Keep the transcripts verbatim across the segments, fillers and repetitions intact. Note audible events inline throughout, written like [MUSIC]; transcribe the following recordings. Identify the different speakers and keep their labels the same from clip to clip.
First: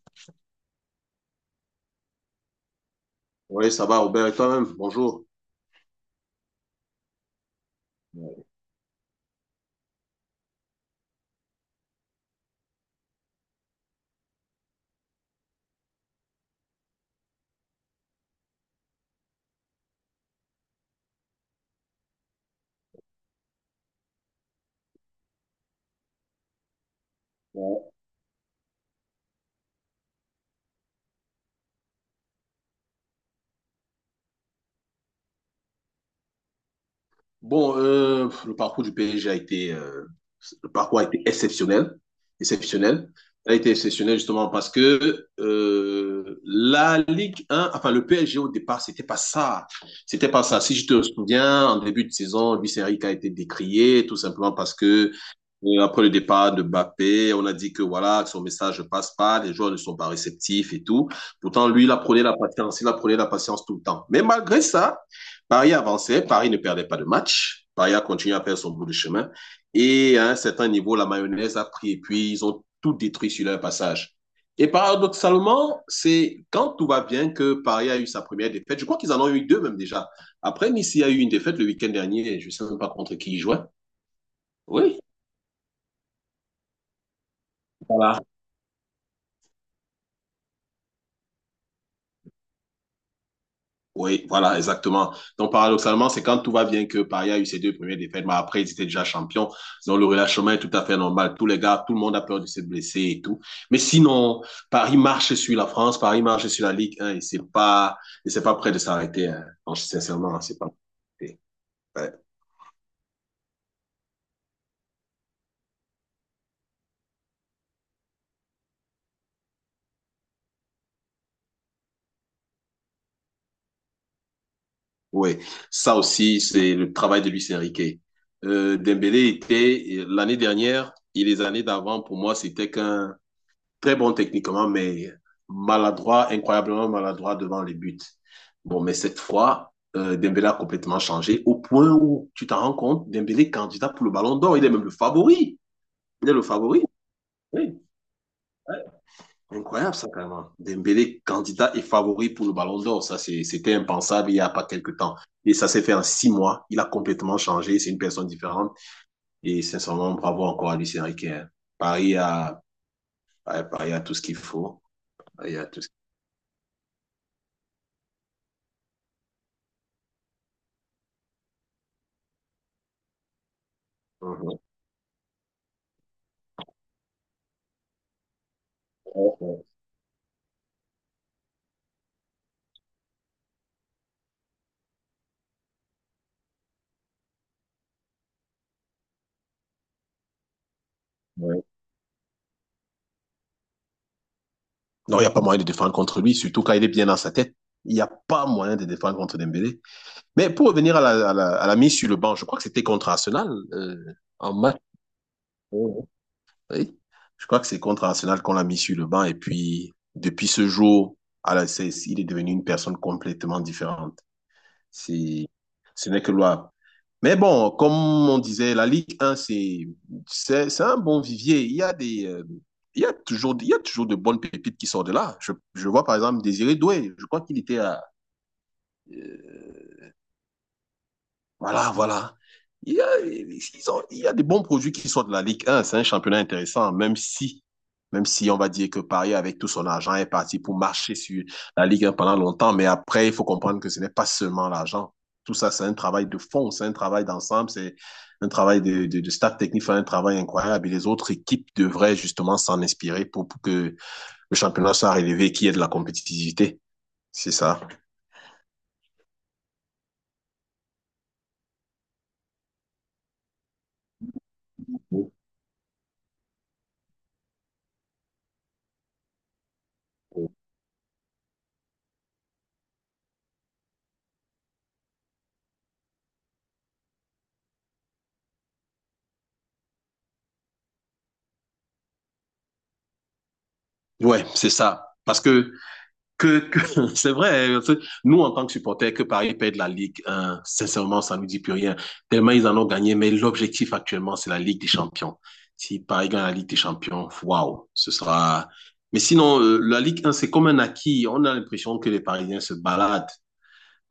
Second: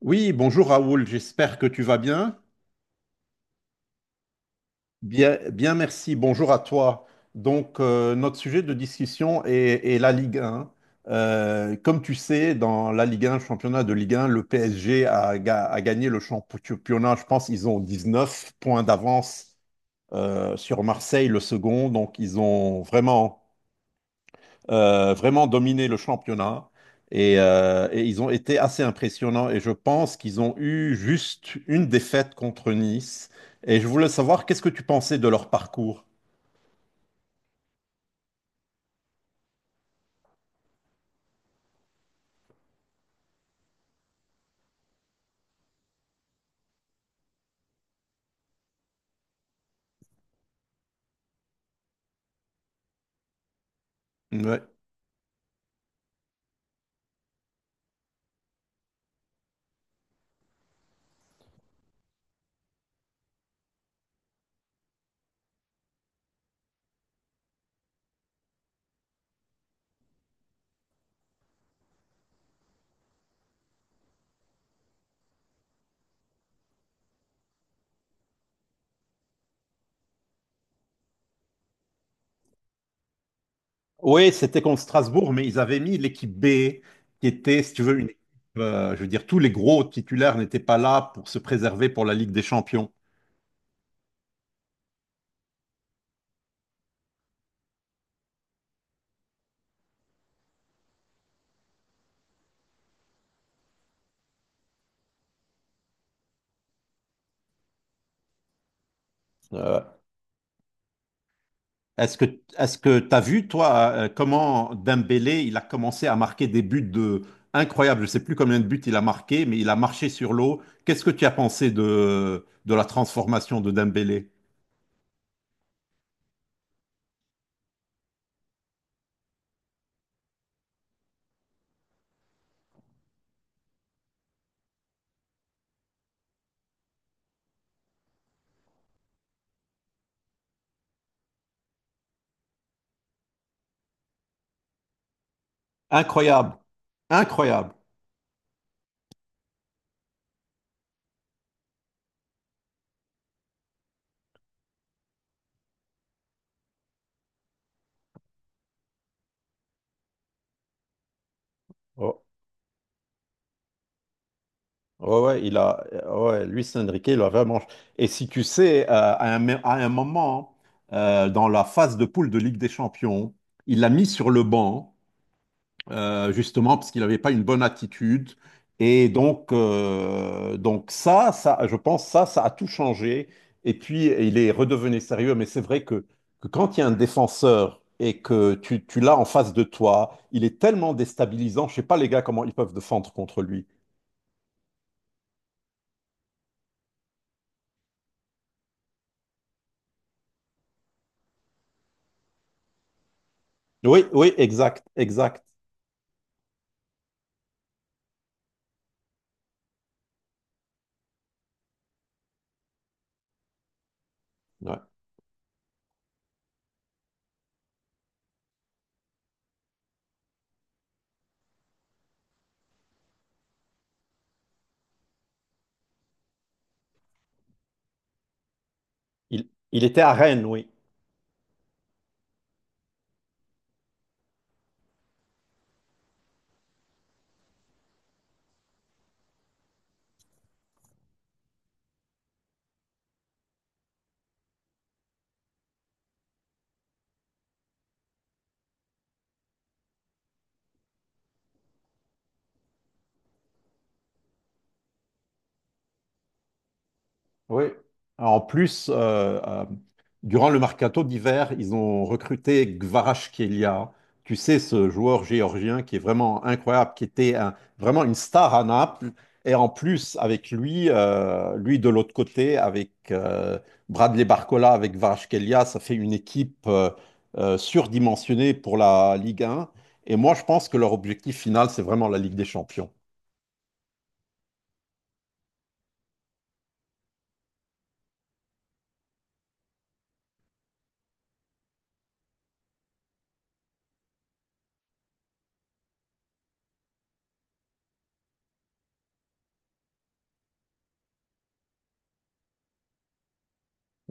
Speaker 1: Oui, bonjour Raoul, j'espère que tu vas bien.
Speaker 2: Oui, ça va, Robert, et toi-même, bonjour.
Speaker 1: Bien, bien, merci, bonjour à toi. Donc, euh, notre
Speaker 2: Ouais.
Speaker 1: sujet de discussion est, est la Ligue un. Euh, comme tu sais, dans la Ligue un, championnat de Ligue un, le P S G a, ga- a gagné le championnat. Je pense qu'ils ont dix neuf points d'avance euh, sur Marseille, le second. Donc, ils ont vraiment euh, vraiment dominé le championnat. Et, euh,
Speaker 2: Ouais.
Speaker 1: et ils ont été assez impressionnants. Et je pense qu'ils ont eu juste une défaite contre Nice. Et je voulais savoir, qu'est-ce que tu pensais de leur parcours?
Speaker 2: Bon, euh, le parcours du P S G a été, euh, le parcours a été exceptionnel, exceptionnel. Il a été exceptionnel justement parce que euh, la Ligue un, enfin le P S G au départ, c'était pas ça, c'était pas ça. Si je te souviens, en début de saison, Luis Enrique a été décrié tout simplement
Speaker 1: Ouais.
Speaker 2: parce que. Et après le départ de Mbappé, on a dit que voilà, que son message ne passe pas, les joueurs ne sont pas réceptifs et tout. Pourtant, lui, il apprenait la patience, il apprenait la patience tout le temps. Mais malgré ça, Paris avançait, Paris ne perdait pas de match. Paris a continué à faire son bout de chemin. Et à un certain niveau, la mayonnaise a pris et puis ils ont tout détruit sur leur passage. Et paradoxalement, c'est quand tout va bien que Paris a eu sa première défaite. Je crois qu'ils en ont eu deux même déjà. Après, Nice a eu une défaite le week-end dernier. Je ne sais même pas contre qui ils jouaient.
Speaker 1: Oui, c'était contre
Speaker 2: Oui,
Speaker 1: Strasbourg, mais ils avaient mis l'équipe B, qui était, si tu veux, une équipe, euh, je veux dire, tous les gros titulaires n'étaient pas là pour se préserver pour la Ligue des Champions.
Speaker 2: Oui, voilà, exactement. Donc, paradoxalement, c'est quand tout va bien que Paris a eu ses deux premières défaites, mais après, ils étaient déjà champions. Donc, le relâchement est tout à fait normal. Tous les gars, tout le monde a peur de se blesser et tout. Mais sinon, Paris marche sur la France, Paris marche sur la Ligue un et c'est pas, et c'est pas prêt de s'arrêter. Hein. Donc,
Speaker 1: Euh,
Speaker 2: sincèrement, c'est pas prêt. Ouais.
Speaker 1: Est-ce que est-ce que t'as vu toi euh, comment Dembélé il a commencé à marquer des buts de incroyables. Je sais plus combien de buts il a marqué, mais il a marché sur l'eau. Qu'est-ce que tu as pensé de de la transformation de Dembélé?
Speaker 2: Oui, ça aussi, c'est le travail de Luis Enrique. Euh, Dembélé était, l'année dernière et les années d'avant, pour moi, c'était qu'un très bon techniquement, mais maladroit, incroyablement maladroit devant les buts. Bon, mais cette fois, euh, Dembélé a complètement changé au point où tu t'en rends compte, Dembélé candidat pour le Ballon d'Or, il est même le favori. Il est le
Speaker 1: Incroyable,
Speaker 2: favori.
Speaker 1: incroyable.
Speaker 2: Oui, ouais. incroyable ça quand même. Dembélé candidat et favori pour le Ballon d'Or, ça c'est, c'était impensable il n'y a pas quelque temps. Et ça s'est fait en six mois. Il a complètement changé. C'est une personne différente. Et sincèrement, bravo encore à Lucien Riquet. Paris
Speaker 1: Oh,
Speaker 2: a, Paris a tout ce qu'il faut.
Speaker 1: ouais, ouais,
Speaker 2: Il
Speaker 1: il
Speaker 2: y a tout
Speaker 1: a,
Speaker 2: ce qu'il
Speaker 1: ouais, Luis Enrique, il a vraiment. Et si tu sais, euh, à un, à un moment, euh, dans la phase de poule de Ligue des Champions, il l'a mis sur
Speaker 2: faut.
Speaker 1: le
Speaker 2: Ouais,
Speaker 1: banc. euh, justement parce qu'il n'avait pas une bonne attitude. Et
Speaker 2: ouais,
Speaker 1: donc,
Speaker 2: ouais.
Speaker 1: euh, donc ça, ça, je pense ça, ça a tout changé. Et puis, il est redevenu sérieux. Mais c'est vrai que, que quand il y a un défenseur et que tu, tu l'as en face de toi, il est tellement
Speaker 2: Ouais.
Speaker 1: déstabilisant. Je sais pas les gars comment ils peuvent défendre contre lui.
Speaker 2: Non, il n'y a pas moyen de défendre contre lui, surtout quand il est bien dans sa tête. Il n'y a pas moyen de défendre contre Dembélé. Mais pour revenir à la, à la, à la mise sur le banc, je crois que c'était contre Arsenal euh,
Speaker 1: Oui, oui,
Speaker 2: en match.
Speaker 1: exact, exact.
Speaker 2: Euh, Oui. Je crois que c'est contre Arsenal qu'on l'a mis sur le banc. Et puis, depuis ce jour, à la, est, il est devenu une personne complètement différente.
Speaker 1: Ouais.
Speaker 2: C'est, Ce n'est que loi. Mais bon, comme on disait, la Ligue un, c'est, c'est, c'est un bon vivier. Il y a des, euh, il y a toujours, il y a toujours de bonnes pépites qui sortent de là. Je, je vois par exemple Désiré Doué. Je crois qu'il était à,
Speaker 1: Il, il
Speaker 2: euh,
Speaker 1: était à Rennes, oui.
Speaker 2: voilà, voilà. Il y a, ils ont- il y a des bons produits qui sortent de la Ligue un. C'est un championnat intéressant, même si, même si on va dire que Paris, avec tout son argent, est parti pour marcher sur la Ligue un pendant longtemps. Mais après, il faut comprendre que ce n'est pas seulement l'argent. Tout ça, c'est un travail de fond, c'est un travail d'ensemble, c'est un travail de, de, de staff technique, c'est un travail incroyable. Et les autres équipes devraient justement s'en inspirer pour, pour que le championnat soit relevé, qu'il y ait de la compétitivité. C'est
Speaker 1: Oui.
Speaker 2: ça.
Speaker 1: En plus, euh, euh, Durant le mercato d'hiver, ils ont recruté Kvaratskhelia. Tu sais, ce joueur géorgien qui est vraiment incroyable, qui était un- vraiment une star à Naples. Et en plus, avec lui, euh, lui de l'autre côté, avec euh, Bradley Barcola, avec Kvaratskhelia, ça fait une équipe euh, euh, surdimensionnée pour la Ligue un. Et moi, je pense que leur objectif final, c'est vraiment la Ligue des Champions.
Speaker 2: Ouais, c'est ça. Parce que que, que [LAUGHS] c'est vrai, hein, c'est- nous en tant que supporters, que Paris perd la Ligue un, sincèrement, ça ne nous dit plus rien, tellement ils en ont gagné, mais l'objectif actuellement, c'est la Ligue des Champions. Si Paris gagne la Ligue des Champions, waouh, ce sera. Mais sinon, euh, la Ligue un, c'est comme un acquis, on a l'impression que les Parisiens se baladent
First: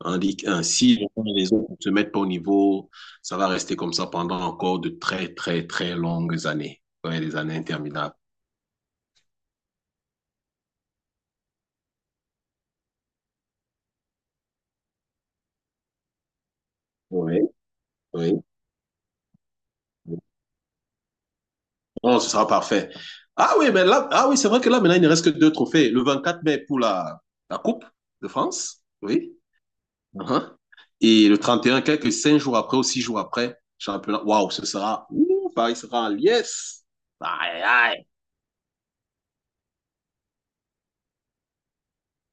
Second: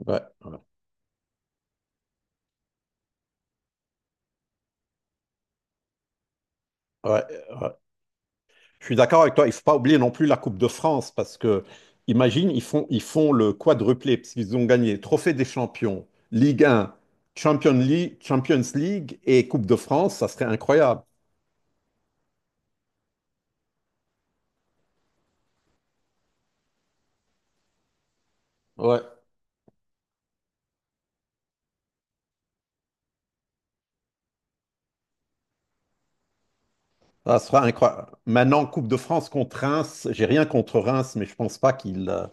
Speaker 2: en Ligue
Speaker 1: ouais,
Speaker 2: un. Si les autres ne se mettent pas au niveau, ça va rester comme ça pendant encore de très, très, très longues années, ouais,
Speaker 1: ouais,
Speaker 2: des années
Speaker 1: ouais.
Speaker 2: interminables.
Speaker 1: Je suis d'accord avec toi. Il ne faut pas oublier non plus la Coupe de France parce que, imagine, ils font, ils font le quadruplé parce qu'ils ont gagné Trophée des Champions, Ligue un,
Speaker 2: Oui,
Speaker 1: Champions League,
Speaker 2: oui.
Speaker 1: Champions League et Coupe de France. Ça serait incroyable.
Speaker 2: Oh, ce sera parfait. Ah oui, mais là, ah oui, c'est vrai que là, maintenant, il ne reste que deux trophées. Le vingt quatre mai pour la, la Coupe de France,
Speaker 1: Ouais.
Speaker 2: oui. Uhum. Et le trente et un quelques cinq jours après ou six jours après, championnat. Waouh, ce sera. Ouh, Paris sera en liesse.
Speaker 1: Ça serait
Speaker 2: Aïe, aïe.
Speaker 1: incroyable. Maintenant, Coupe de France contre Reims. J'ai rien contre Reims, mais je pense pas qu'ils euh,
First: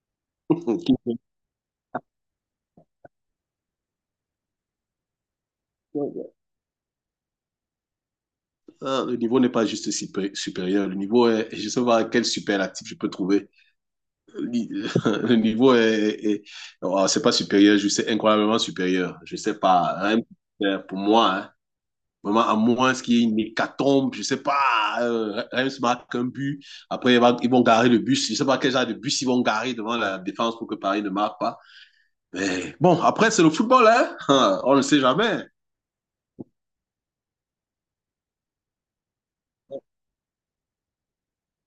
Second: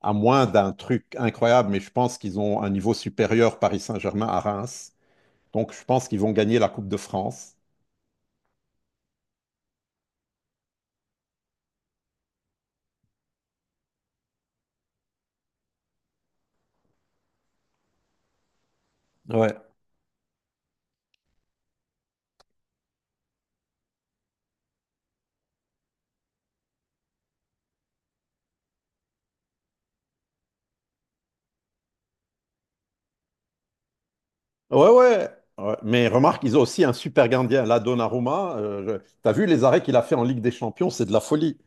Speaker 1: à moins d'un truc incroyable, mais je pense qu'ils ont un niveau supérieur Paris Saint-Germain à Reims. Donc je pense qu'ils vont
Speaker 2: [LAUGHS]
Speaker 1: gagner la Coupe de France.
Speaker 2: Ah, Le niveau n'est pas juste supé- supérieur. Le niveau est. Je ne sais pas quel superlatif je peux trouver. [LAUGHS] Le niveau est. Est- oh, c'est pas supérieur, je sais, incroyablement supérieur. Je ne sais
Speaker 1: Ouais.
Speaker 2: pas, hein, pour moi, hein. Vraiment, à moins qu'il y ait une hécatombe, je ne sais pas, euh, Reims marque un but, après ils vont, ils vont garer le bus, je ne sais pas quel genre de bus ils vont garer devant la défense pour que Paris ne marque pas. Mais bon, après c'est le football, hein, [LAUGHS] on ne
Speaker 1: Ouais,
Speaker 2: sait
Speaker 1: ouais.
Speaker 2: jamais.
Speaker 1: Ouais. Mais remarque, ils ont aussi un super gardien, là, Donnarumma. Euh, je- T'as vu les arrêts qu'il a fait en Ligue des Champions, c'est de la folie.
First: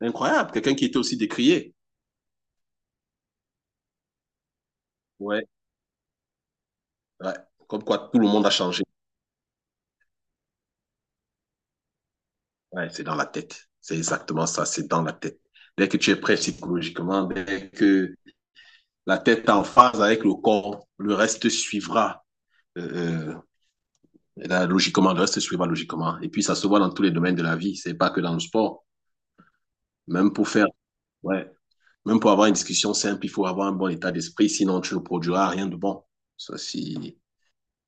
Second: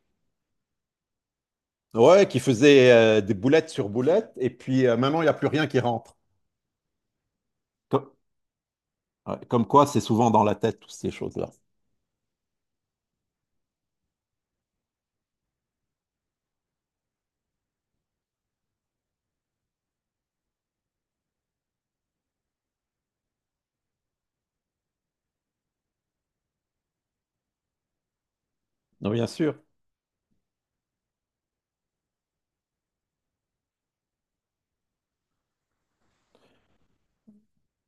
Speaker 2: Incroyable, quelqu'un qui était aussi décrié.
Speaker 1: Ouais, qui faisait euh, des boulettes sur boulettes, et puis euh, maintenant, il n'y a plus
Speaker 2: Ouais,
Speaker 1: rien qui rentre.
Speaker 2: ouais, comme quoi
Speaker 1: Co-
Speaker 2: tout le monde a changé.
Speaker 1: ouais, comme quoi, c'est souvent dans la tête, toutes ces choses-là.
Speaker 2: Ouais, c'est dans la tête, c'est exactement ça, c'est dans la tête. Dès que tu es prêt psychologiquement, dès que la tête est en phase avec le corps, le reste suivra. Euh, euh, Et là, logiquement, le reste suivra logiquement. Et puis, ça se voit dans tous les domaines de la vie. C'est pas que dans le sport.
Speaker 1: Non, bien sûr.
Speaker 2: Même pour faire, ouais, même pour avoir une discussion simple, il faut avoir un bon état d'esprit. Sinon, tu ne produiras rien de bon. Ça, c'est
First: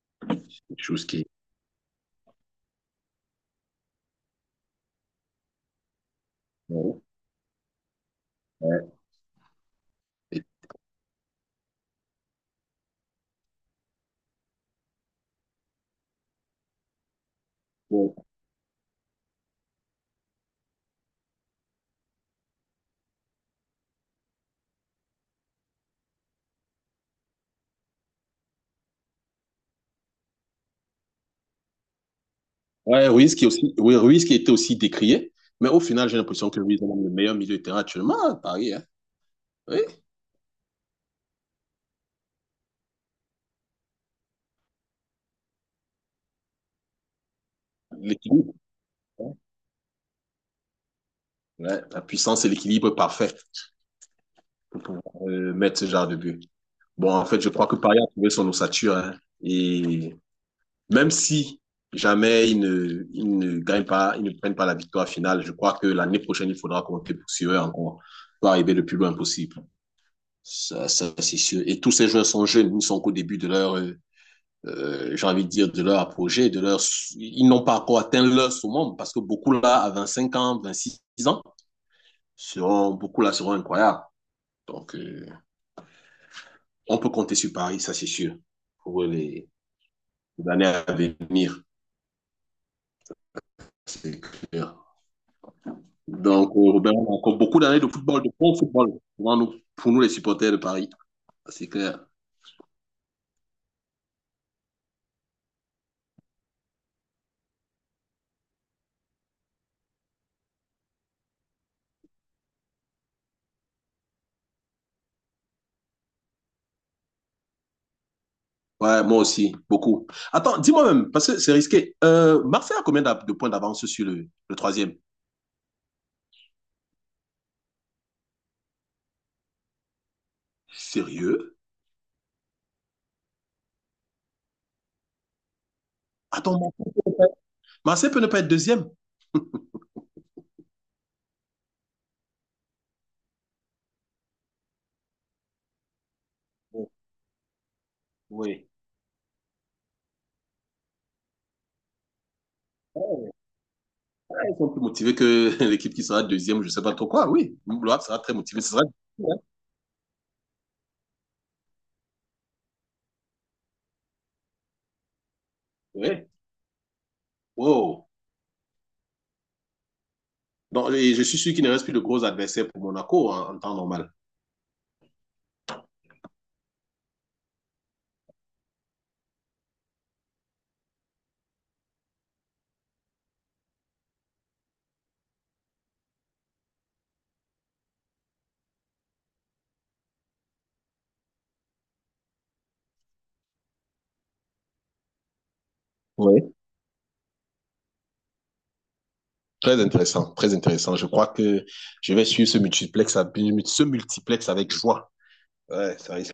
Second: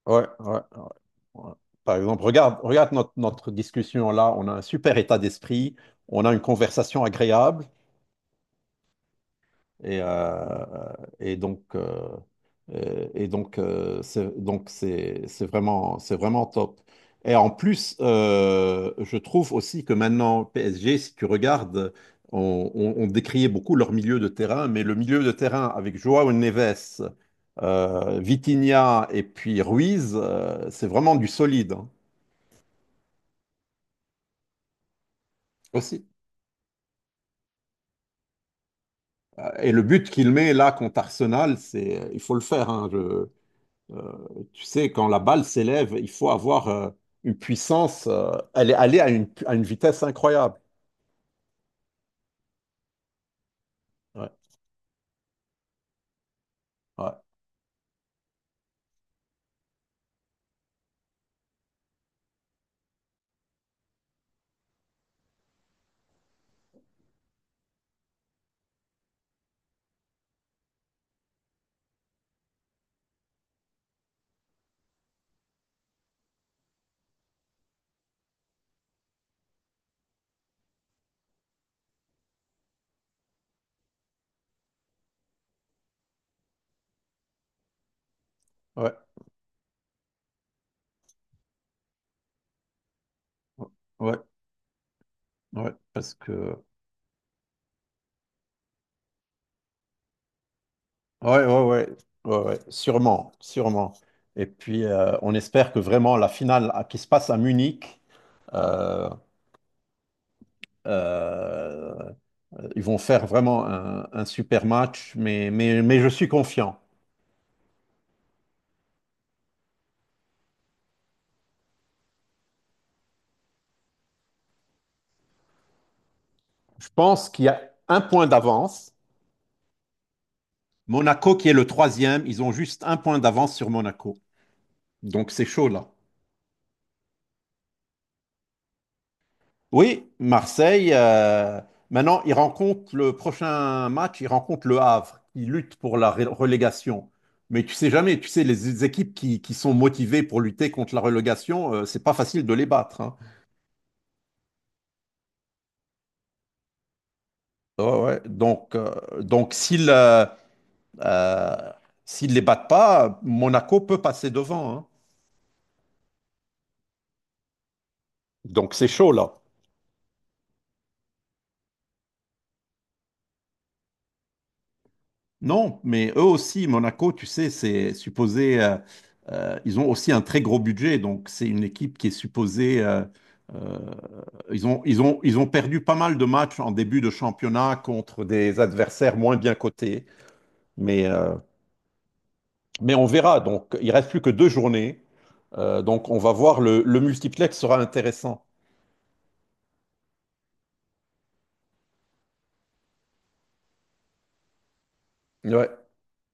Speaker 1: Ouais, ouais,
Speaker 2: quelque
Speaker 1: ouais,
Speaker 2: chose qui est.
Speaker 1: ouais. Par exemple, regarde, regarde notre, notre discussion là, on a un super état d'esprit, on a une
Speaker 2: Ouais.
Speaker 1: conversation agréable et,
Speaker 2: Et-
Speaker 1: euh, et donc euh, et, et donc euh, c'est donc c'est c'est vraiment c'est vraiment top. Et en plus, euh, je trouve aussi que maintenant P S G, si tu regardes, on, on, on décriait beaucoup leur milieu de terrain, mais le milieu de terrain avec Joao Neves, euh, Vitinha et puis Ruiz, euh, c'est vraiment du solide, hein.
Speaker 2: ouais, Ruiz qui est aussi, oui, Ruiz qui était aussi décrié. Mais au
Speaker 1: Aussi.
Speaker 2: final, j'ai l'impression que Ruiz est le meilleur milieu de terrain actuellement à Paris, hein.
Speaker 1: Euh, Et
Speaker 2: Oui,
Speaker 1: le but qu'il met là contre Arsenal, c'est, il faut le faire, hein, je- euh, Tu sais, quand la balle s'élève, il faut avoir euh, une puissance, euh,
Speaker 2: l'équilibre.
Speaker 1: elle est allée à une,
Speaker 2: Hein.
Speaker 1: à une vitesse incroyable.
Speaker 2: Ouais, la puissance et l'équilibre parfait
Speaker 1: Ouais,
Speaker 2: pour pouvoir euh, mettre ce genre de but. Bon,
Speaker 1: ouais,
Speaker 2: en fait, je crois que Paris a trouvé son ossature, hein, et même si jamais ils ne, ils ne gagnent pas, ils ne prennent pas la victoire finale, je crois que l'année prochaine, il faudra compter sur eux encore, pour arriver le plus loin possible. Ça, ça c'est sûr. Et tous ces joueurs sont jeunes, ils ne sont qu'au début de leur, euh, euh, j'ai envie de dire, de leur projet, de leur, ils n'ont pas encore atteint leur sommet parce que beaucoup là, à vingt cinq ans, vingt six ans, seront, beaucoup là seront incroyables. Donc, euh, on peut compter sur Paris, ça c'est sûr,
Speaker 1: ouais,
Speaker 2: pour les, les années à venir,
Speaker 1: ouais,
Speaker 2: c'est clair.
Speaker 1: ouais, parce
Speaker 2: Donc,
Speaker 1: que,
Speaker 2: euh, ben, on a encore beaucoup d'années de football, de bon football pour nous, pour nous, les supporters de Paris.
Speaker 1: ouais, ouais,
Speaker 2: C'est
Speaker 1: ouais,
Speaker 2: clair.
Speaker 1: ouais, ouais, sûrement, sûrement. Et puis, euh, on espère que vraiment la finale à- qui se passe à Munich, euh, euh, ils vont faire vraiment un, un super match, mais, mais, mais je suis confiant.
Speaker 2: Ouais, moi aussi, beaucoup. Attends, dis-moi même, parce que c'est risqué. Euh, Marseille a combien d'a- de points d'avance sur le, le troisième?
Speaker 1: Je pense qu'il y a un point d'avance. Monaco qui est
Speaker 2: Sérieux?
Speaker 1: le troisième, ils ont juste un point d'avance sur Monaco. Donc c'est chaud là.
Speaker 2: Attends, Mar- Marseille peut ne pas être deuxième?
Speaker 1: Oui, Marseille, euh, maintenant ils rencontrent le prochain match, ils rencontrent le Havre. Ils luttent pour la ré-
Speaker 2: Oh,
Speaker 1: relégation. Mais tu sais jamais, tu sais,
Speaker 2: oui.
Speaker 1: les équipes qui, qui sont motivées pour lutter contre la relégation, euh, c'est pas facile de les battre, hein.
Speaker 2: Oh, ouais, Ils sont plus motivés que [LAUGHS] l'équipe qui sera deuxième, je ne sais pas trop quoi. Oui,
Speaker 1: Ouais,
Speaker 2: Loire sera
Speaker 1: ouais.
Speaker 2: très motivé. Ce
Speaker 1: Donc,
Speaker 2: sera
Speaker 1: euh,
Speaker 2: difficile, hein.
Speaker 1: donc s'ils euh, euh, s'ils les battent pas, Monaco peut passer devant, hein.
Speaker 2: Oui. Wow.
Speaker 1: Donc c'est chaud là.
Speaker 2: Donc, et je suis sûr qu'il ne reste plus de gros adversaires pour Monaco en, en temps normal.
Speaker 1: Non, mais eux aussi, Monaco, tu sais, c'est supposé, euh, euh, ils ont aussi un très gros budget, donc c'est une équipe qui est supposée, euh, euh, ils ont, ils ont, ils ont perdu pas mal de matchs en début de championnat contre des adversaires moins bien cotés, mais, euh, mais on verra, donc il reste plus que deux journées. Euh, donc on va voir, le, le multiplex sera intéressant.
Speaker 2: Très intéressant, très intéressant. Je crois que je vais suivre ce multiplex, à- ce multiplex avec joie.
Speaker 1: Ouais,
Speaker 2: Ouais, ça risque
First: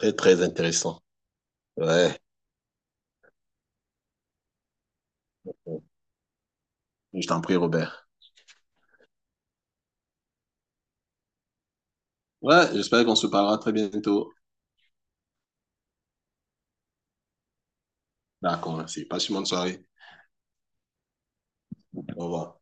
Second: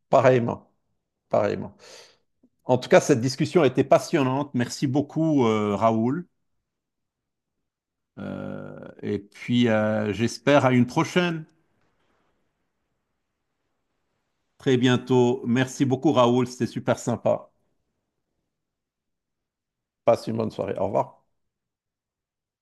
Speaker 2: d'être très, très
Speaker 1: pareillement,
Speaker 2: intéressant.
Speaker 1: pareillement.
Speaker 2: Ouais,
Speaker 1: En tout cas, cette discussion a été passionnante, merci beaucoup, euh, Raoul.
Speaker 2: je t'en prie, Robert.
Speaker 1: Euh, et puis, euh, J'espère à une prochaine,
Speaker 2: Ouais, j'espère qu'on se parlera très bientôt.
Speaker 1: très bientôt. Merci beaucoup, Raoul, c'était super sympa.
Speaker 2: D'accord, merci. Passe une bonne soirée.
Speaker 1: Passe une bonne soirée. Au revoir.
Speaker 2: Au revoir.